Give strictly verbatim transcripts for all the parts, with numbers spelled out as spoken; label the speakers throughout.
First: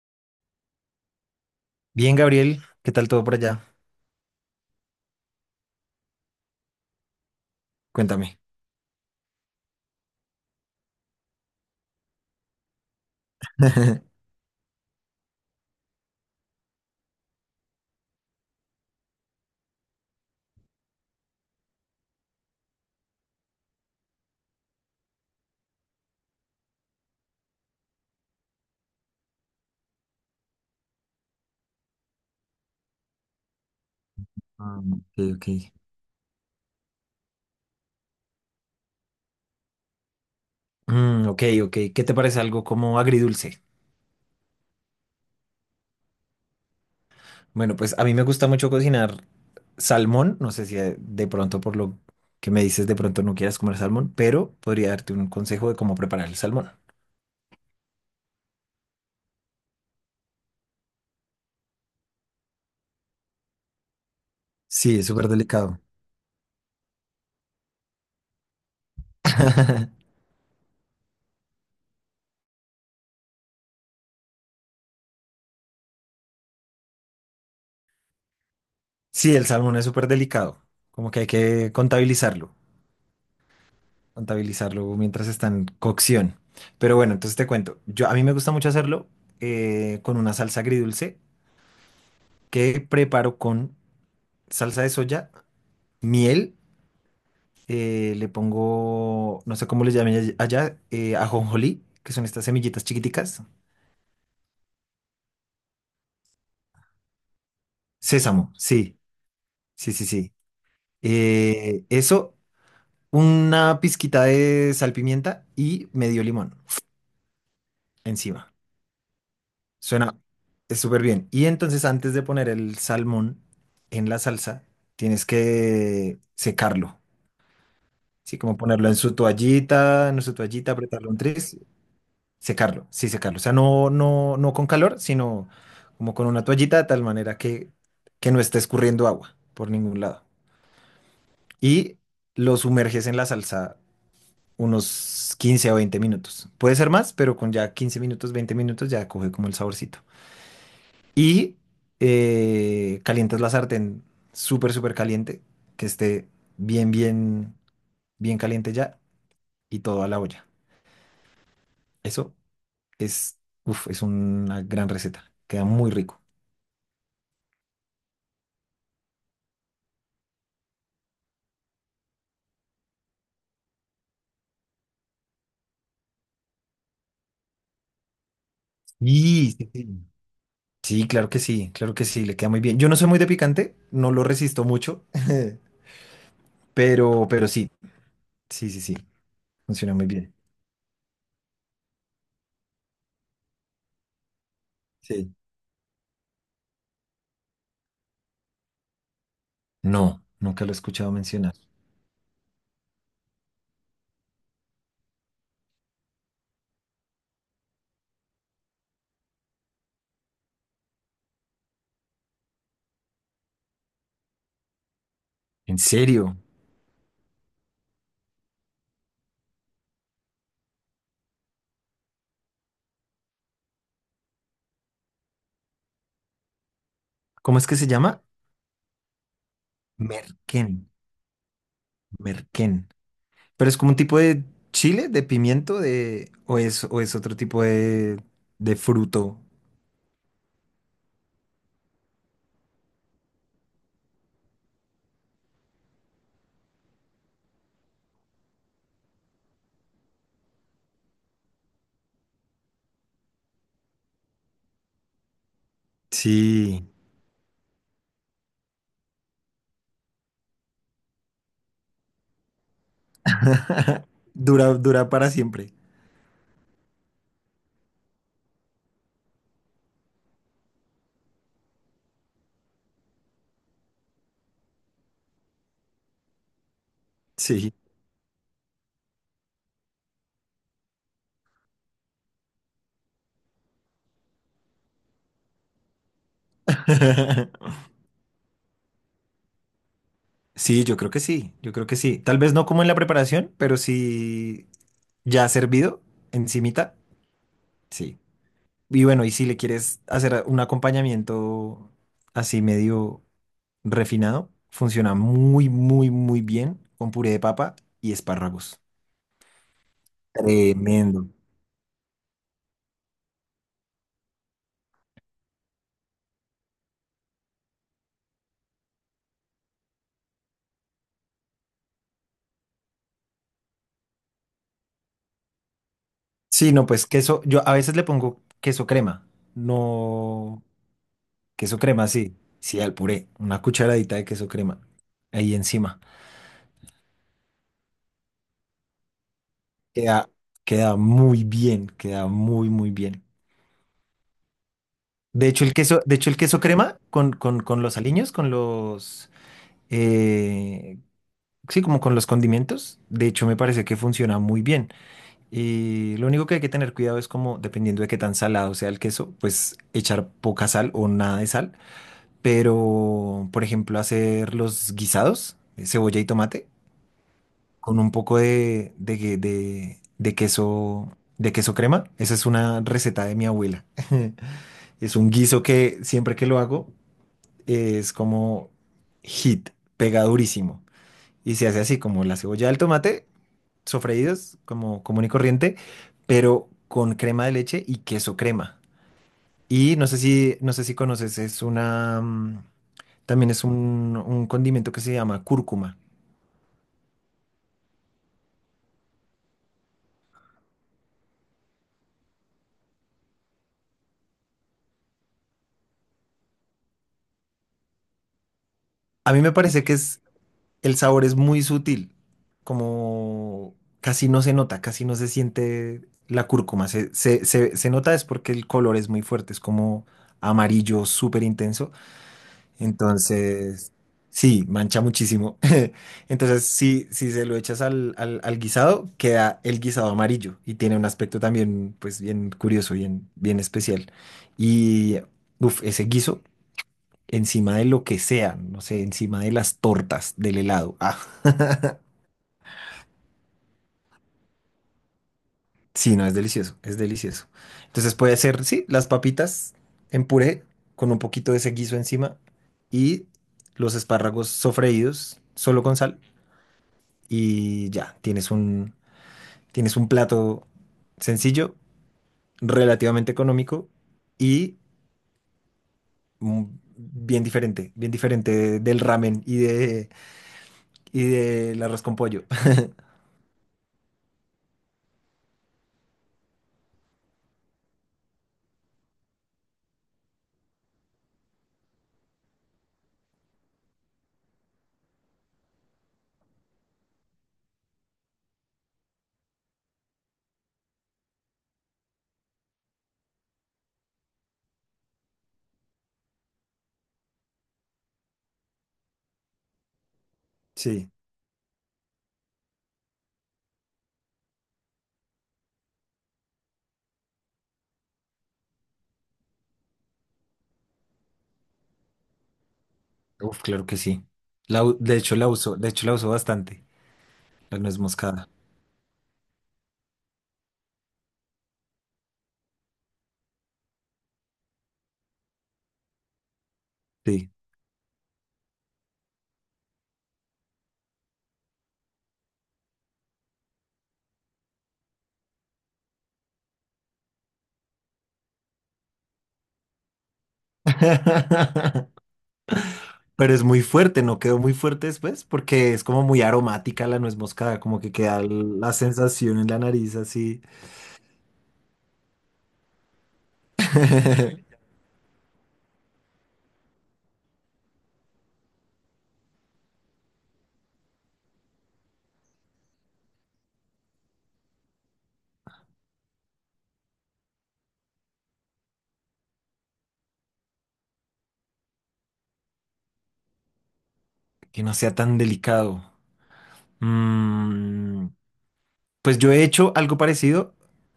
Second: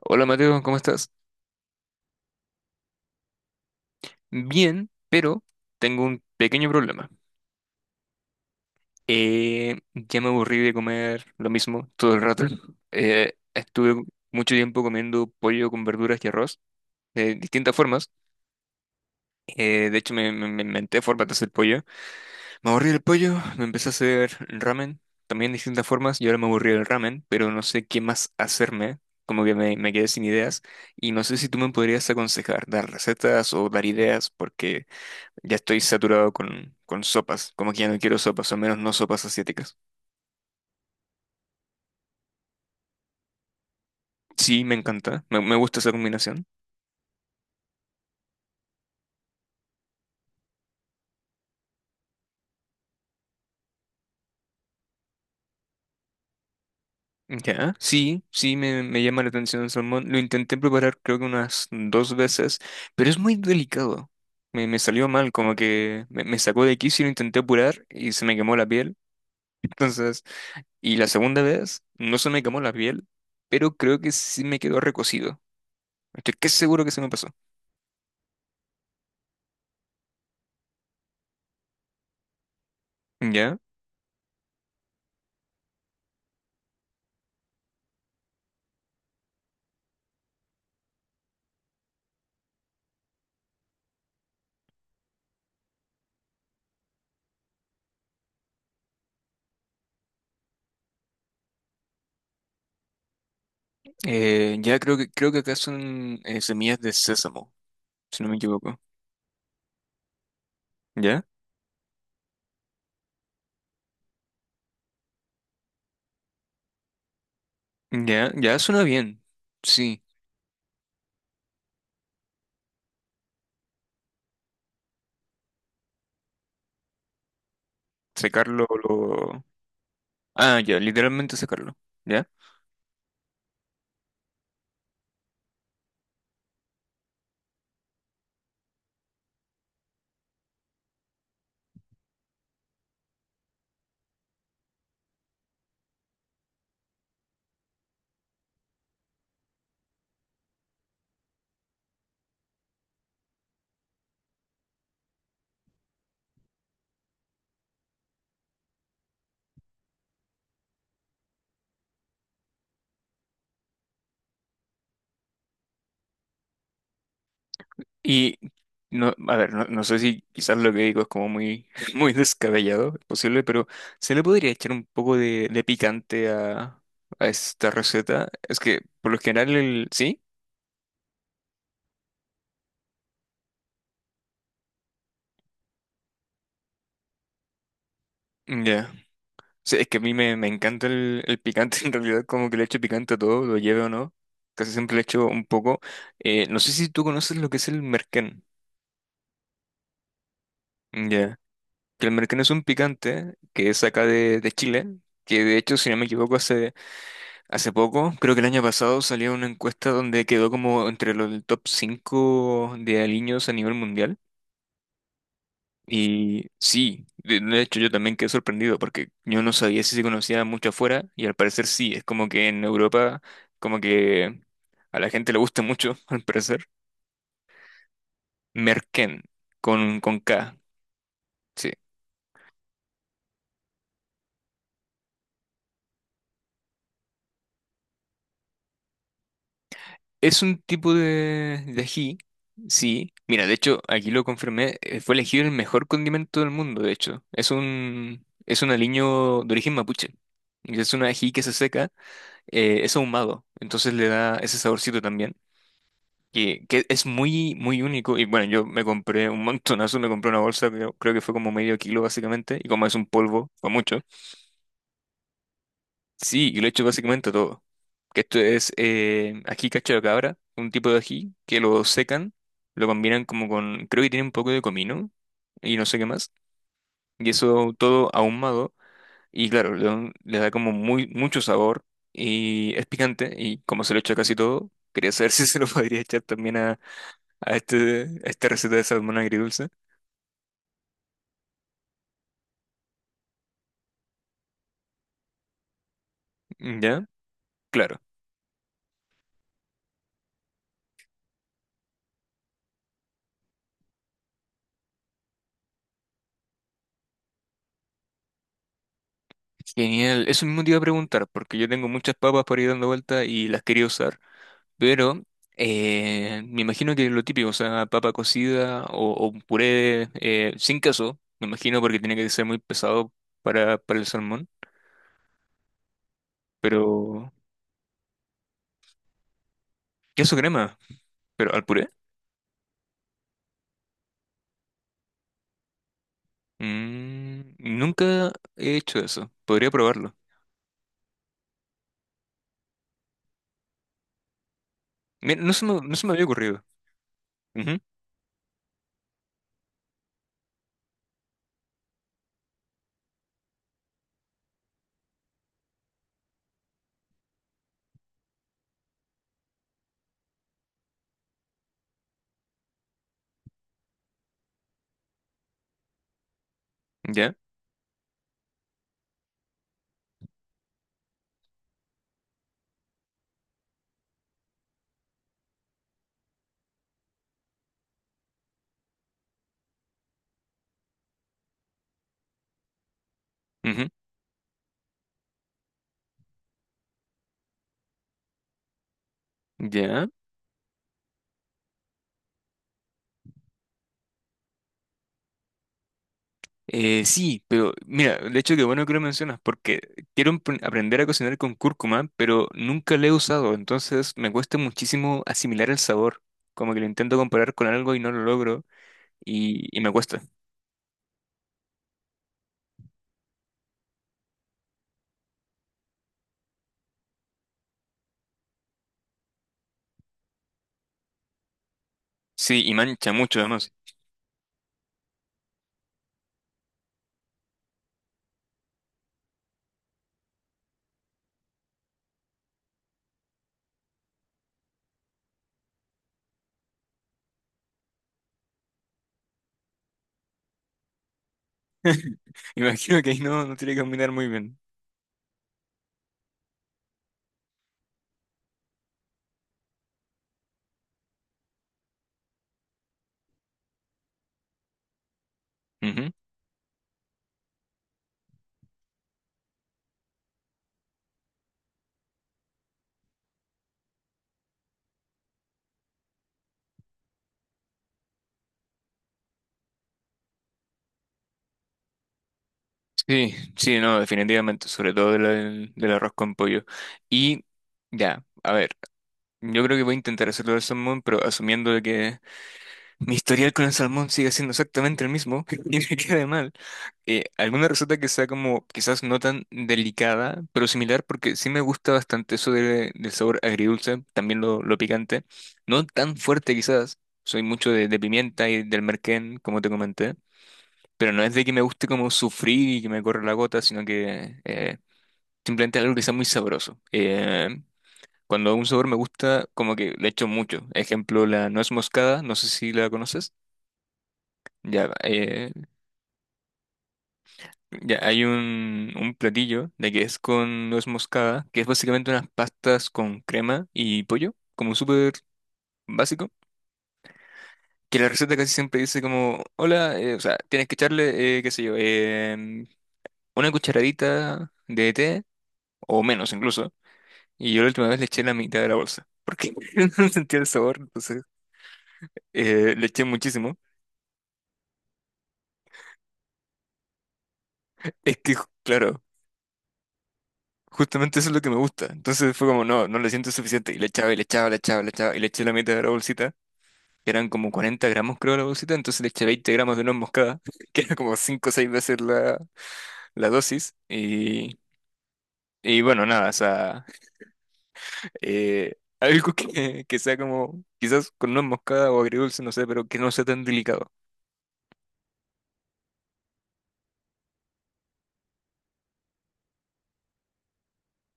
Speaker 1: Hola Mateo, ¿cómo estás?
Speaker 2: Bien, Gabriel, ¿qué tal todo por allá?
Speaker 1: Bien, pero tengo un pequeño problema.
Speaker 2: Cuéntame.
Speaker 1: Eh, ya me aburrí de comer lo mismo todo el rato. Eh, estuve mucho tiempo comiendo pollo con verduras y arroz de distintas formas. Eh, de hecho, me, me- me inventé formas de hacer pollo. Me aburrí del pollo, me empecé a hacer ramen, también de distintas formas, y ahora me aburrí del ramen, pero no sé qué más hacerme. Como que me, me quedé sin ideas y no sé si tú me podrías aconsejar, dar recetas o dar ideas,
Speaker 2: Ah,
Speaker 1: porque...
Speaker 2: ok, ok.
Speaker 1: Ya estoy saturado con, con sopas, como que ya no quiero sopas, al menos no sopas asiáticas.
Speaker 2: Mm, ok, ok. ¿Qué te parece algo como agridulce?
Speaker 1: Sí, me encanta, me, me gusta esa combinación.
Speaker 2: Bueno, pues a mí me gusta mucho cocinar salmón. No sé si eh, de pronto por lo que me dices de pronto no quieras comer salmón, pero podría darte un consejo de cómo preparar el salmón.
Speaker 1: Ya, sí, sí, me, me llama la atención el salmón. Lo intenté preparar creo que unas dos veces, pero es muy delicado. Me, me
Speaker 2: Sí, es
Speaker 1: salió
Speaker 2: súper
Speaker 1: mal, como
Speaker 2: delicado.
Speaker 1: que me, me sacó de quicio y lo intenté apurar y se me quemó la piel. Entonces, y la segunda vez no se me quemó la piel, pero creo que sí me quedó recocido. Estoy que seguro que se me pasó.
Speaker 2: Sí, el salmón es súper delicado, como que hay que contabilizarlo.
Speaker 1: ¿Ya?
Speaker 2: Contabilizarlo mientras está en cocción. Pero bueno, entonces te cuento. Yo, a mí me gusta mucho hacerlo eh, con una salsa agridulce que preparo con salsa de soya, miel, eh, le pongo, no sé cómo les llamen all- allá, eh, ajonjolí, que son estas semillitas chiquiticas.
Speaker 1: Eh, ya creo que creo que acá son eh, semillas de sésamo, si no me
Speaker 2: Sésamo,
Speaker 1: equivoco.
Speaker 2: sí, sí, sí, sí.
Speaker 1: ¿Ya?
Speaker 2: Eh, eso, una pizquita de sal pimienta y medio limón
Speaker 1: Ya,
Speaker 2: encima.
Speaker 1: ya suena bien. Sí,
Speaker 2: Suena es súper bien. Y entonces antes de poner el salmón en la salsa, tienes que secarlo. Sí, como
Speaker 1: secarlo
Speaker 2: ponerlo en su
Speaker 1: lo...
Speaker 2: toallita, en su
Speaker 1: Ah,
Speaker 2: toallita,
Speaker 1: ya,
Speaker 2: apretarlo un
Speaker 1: literalmente
Speaker 2: tris,
Speaker 1: secarlo. ¿Ya?
Speaker 2: secarlo, sí, secarlo. O sea, no, no, no con calor, sino como con una toallita de tal manera que, que no esté escurriendo agua por ningún lado. Y lo sumerges en la salsa unos quince o veinte minutos. Puede ser más, pero con ya quince minutos, veinte minutos ya coge como el saborcito. Y eh, calientas la sartén súper, súper caliente, que esté bien, bien, bien caliente ya y todo a la olla. Eso es, uf, es una gran receta. Queda muy rico.
Speaker 1: Y no, a ver, no, no sé si quizás lo que digo es como muy, muy descabellado, es posible, pero se le podría echar un poco de, de picante a, a esta receta. Es que por lo general
Speaker 2: Sí, sí,
Speaker 1: el...
Speaker 2: sí.
Speaker 1: ¿Sí?
Speaker 2: Sí, claro que sí, claro que sí, le queda muy bien. Yo no soy muy de picante, no lo resisto mucho, pero, pero sí, sí, sí,
Speaker 1: Ya.
Speaker 2: sí,
Speaker 1: Sí, es
Speaker 2: funciona
Speaker 1: que a
Speaker 2: muy
Speaker 1: mí
Speaker 2: bien.
Speaker 1: me, me encanta el, el picante, en realidad como que le echo picante a todo, lo lleve o no, casi siempre le echo
Speaker 2: Sí.
Speaker 1: un poco. Eh, no sé si tú conoces lo que es el merquén,
Speaker 2: No, nunca lo he escuchado
Speaker 1: ya,
Speaker 2: mencionar.
Speaker 1: que el merquén es un picante que es acá de, de Chile, que de hecho, si no me equivoco, hace, hace poco, creo que el año pasado salió una encuesta donde quedó como entre los del top cinco de aliños a nivel mundial.
Speaker 2: ¿En serio?
Speaker 1: Y sí, de de hecho yo también quedé sorprendido porque yo no sabía si se conocía mucho afuera y al parecer sí, es como que en Europa como que a la gente le gusta mucho, al parecer.
Speaker 2: ¿Cómo es que se llama?
Speaker 1: Merquén, con, con K,
Speaker 2: Merquén,
Speaker 1: sí.
Speaker 2: merquén. Pero es como un tipo de chile, de pimiento, de... o es, o es otro tipo de, de fruto.
Speaker 1: Es un tipo de, de ají, sí. Mira, de hecho aquí lo confirmé, eh, fue elegido el mejor condimento del mundo, de hecho. Es un, es un aliño de origen mapuche. Y es un ají que se seca, eh, es ahumado, entonces le da ese saborcito también. que,
Speaker 2: Sí.
Speaker 1: que es muy, muy único. Y bueno, yo me compré un montonazo, me compré una bolsa, creo, creo que fue como medio kilo básicamente, y como es un polvo, fue mucho.
Speaker 2: Dura, dura para siempre.
Speaker 1: Sí, y lo he hecho básicamente todo. Que esto es eh, ají cacho de cabra, un tipo de ají que lo secan, lo combinan como con, creo que tiene un poco de comino y no sé qué más. Y
Speaker 2: Sí.
Speaker 1: eso todo ahumado y claro, le, da un- le da como muy, mucho sabor y es picante y como se lo echa casi todo, quería saber si se lo podría echar también a, a este, a esta receta de salmón agridulce.
Speaker 2: Sí, yo creo que sí, yo creo que sí. Tal vez no como en la preparación, pero sí ya servido encimita.
Speaker 1: ¿Ya? Claro.
Speaker 2: Sí. Y bueno, y si le quieres hacer un acompañamiento así medio refinado, funciona muy, muy, muy bien con puré de papa y espárragos.
Speaker 1: Genial. Eso mismo te iba a
Speaker 2: Tremendo.
Speaker 1: preguntar, porque yo tengo muchas papas por ir dando vuelta y las quería usar, pero eh, me imagino que lo típico, o sea, papa cocida o, o un puré eh, sin queso, me imagino porque tiene que ser muy pesado para, para el salmón,
Speaker 2: Sí, no, pues
Speaker 1: pero
Speaker 2: queso, yo a veces le pongo queso crema,
Speaker 1: queso
Speaker 2: no,
Speaker 1: crema, pero al
Speaker 2: queso
Speaker 1: puré.
Speaker 2: crema, sí, sí, al puré, una cucharadita de queso crema ahí encima.
Speaker 1: Mm, nunca he hecho eso. Podría probarlo.
Speaker 2: Queda, queda muy bien, queda muy, muy bien.
Speaker 1: Mira,
Speaker 2: De
Speaker 1: no se
Speaker 2: hecho, el
Speaker 1: me, no
Speaker 2: queso,
Speaker 1: se me
Speaker 2: de
Speaker 1: había
Speaker 2: hecho, el queso
Speaker 1: ocurrido.
Speaker 2: crema con, con,
Speaker 1: Ujú,
Speaker 2: con los aliños, con los, eh, sí, como con los condimentos, de hecho, me parece que funciona muy bien. Y lo único que hay que tener cuidado es como, dependiendo de qué tan salado sea el queso, pues echar poca sal o nada de sal, pero por ejemplo hacer los guisados, eh, cebolla y tomate,
Speaker 1: ya.
Speaker 2: con un poco de, de, que- de- de queso, de queso crema. Esa es una receta de mi abuela. Es un guiso que siempre que lo hago eh, es como hit, pega durísimo. Y se hace así como la cebolla del tomate,
Speaker 1: Ujú,
Speaker 2: sofreídos como común y corriente, pero con crema de leche y queso crema. Y no
Speaker 1: ya.
Speaker 2: sé si, no sé si conoces, es una, mm, también es un, un condimento que se llama cúrcuma.
Speaker 1: Eh, sí, pero mira, de hecho que bueno que lo mencionas, porque quiero emp- aprender a cocinar con cúrcuma, pero nunca la he usado, entonces me cuesta muchísimo asimilar el sabor, como que lo intento comparar con algo y no lo logro,
Speaker 2: A mí me
Speaker 1: y, y
Speaker 2: parece
Speaker 1: me
Speaker 2: que es,
Speaker 1: cuesta.
Speaker 2: el sabor es muy sutil, como casi no se nota, casi no se siente la cúrcuma. Se, se, se, se nota es porque el color es muy fuerte, es como amarillo súper intenso.
Speaker 1: Sí, y mancha mucho además.
Speaker 2: Entonces, sí, mancha muchísimo. Entonces, si, si se lo echas al, al, al guisado, queda el guisado amarillo y tiene un aspecto también, pues, bien curioso, bien, bien especial. Y, uff, ese guiso encima de lo que sea, no sé, encima de las tortas, del helado. Ah,
Speaker 1: Imagino que ahí no, no tiene que combinar muy bien.
Speaker 2: sí, no, es delicioso, es delicioso. Entonces puede ser, sí, las papitas en puré con un poquito de ese guiso encima y los espárragos sofreídos solo con
Speaker 1: Ujú.
Speaker 2: sal y ya, tienes un Tienes un plato sencillo, relativamente económico y mm, bien diferente, bien diferente del ramen y de y del arroz con pollo.
Speaker 1: Sí, sí, no, definitivamente, sobre todo del, del del arroz con pollo. Y ya, a ver, yo creo que voy a intentar hacerlo del salmón, pero asumiendo de que mi historial con el salmón sigue siendo exactamente el mismo y me queda mal. Eh, alguna receta que sea como quizás no tan delicada, pero similar, porque sí me gusta bastante eso de- del sabor agridulce, también lo, lo picante. No tan fuerte quizás, soy mucho de, de pimienta y del merquén, como te comenté,
Speaker 2: Sí,
Speaker 1: pero no es de que me guste como sufrir y que me corra la gota, sino que eh, simplemente algo que sea muy sabroso. Eh, cuando un sabor me gusta, como que le echo mucho. Ejemplo, la nuez moscada, no sé si la conoces.
Speaker 2: uf, claro que sí. La
Speaker 1: Ya,
Speaker 2: u- de hecho la
Speaker 1: eh,
Speaker 2: uso, de hecho la uso bastante, la
Speaker 1: ya
Speaker 2: nuez
Speaker 1: hay
Speaker 2: moscada.
Speaker 1: un, un platillo de que es con nuez moscada, que es básicamente unas pastas con crema y pollo, como súper básico.
Speaker 2: Sí.
Speaker 1: Que la receta casi siempre dice como, hola, eh, o sea, tienes que echarle, eh, qué sé yo, em, una cucharadita de té, o menos incluso. Y yo la última vez le eché la mitad de la bolsa, porque no sentía el sabor, entonces eh, le eché
Speaker 2: Pero
Speaker 1: muchísimo.
Speaker 2: es muy fuerte, ¿no? Quedó muy fuerte después porque es como muy aromática la nuez moscada, como que
Speaker 1: Es que,
Speaker 2: queda l- la
Speaker 1: claro.
Speaker 2: sensación en la nariz así.
Speaker 1: Justamente eso es lo que me gusta. Entonces fue como, no, no le siento suficiente. Y le echaba, y le echaba, le echaba, le echaba, y le eché la mitad de la bolsita. Que eran como cuarenta gramos, creo, la bolsita. Entonces le eché veinte gramos de nuez moscada, que era como cinco o seis veces la, la dosis. Y, y bueno, nada, o sea, eh, algo que, que sea como, quizás con nuez moscada o agridulce, no sé, pero que no sea tan delicado.
Speaker 2: Que no sea tan delicado. Mm, pues yo he hecho algo parecido,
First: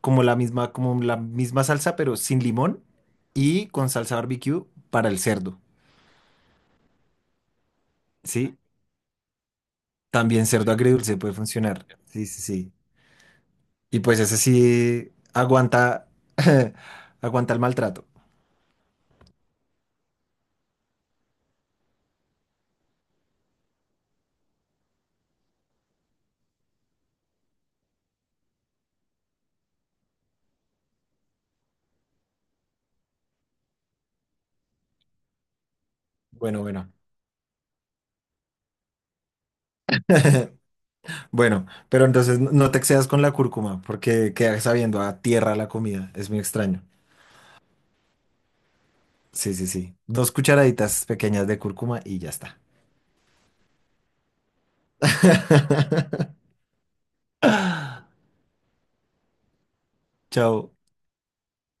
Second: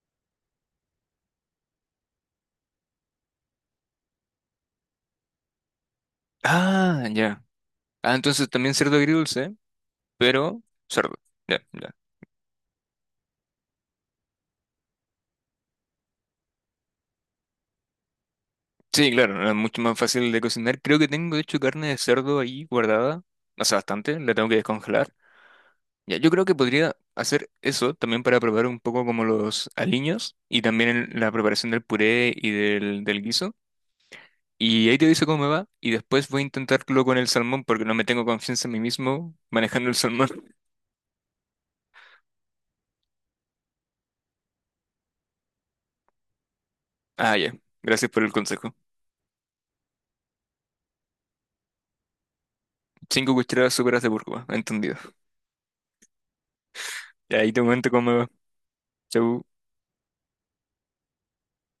Speaker 2: como la misma, como la misma salsa, pero sin limón y con salsa barbecue para el cerdo,
Speaker 1: Ah, ya. Ah, entonces
Speaker 2: ¿sí?
Speaker 1: también cerdo agridulce,
Speaker 2: También
Speaker 1: pero
Speaker 2: cerdo
Speaker 1: cerdo.
Speaker 2: agridulce puede
Speaker 1: Ya,
Speaker 2: funcionar,
Speaker 1: ya.
Speaker 2: sí, sí, sí. Y pues ese sí aguanta, aguanta el maltrato.
Speaker 1: Sí, claro, no es mucho más fácil de cocinar. Creo que tengo, de hecho, carne de cerdo ahí guardada, hace bastante, la tengo que descongelar. Ya, yo creo que podría hacer eso también para probar un poco como los aliños y también el- la preparación del puré y del, del guiso. Y ahí te dice cómo me va y después voy a
Speaker 2: Bueno, bueno.
Speaker 1: intentarlo con el salmón porque no me tengo confianza en mí mismo manejando el salmón.
Speaker 2: Bueno, pero entonces no no te excedas con la cúrcuma, porque queda sabiendo a tierra la comida, es muy extraño.
Speaker 1: Ah, ya, gracias por el consejo.
Speaker 2: Sí, sí, sí. Dos cucharaditas pequeñas de cúrcuma y ya está.
Speaker 1: Cinco cucharadas súperas de cúrcuma, entendido. Y ahí te comento cómo me va. Chau.
Speaker 2: Chao.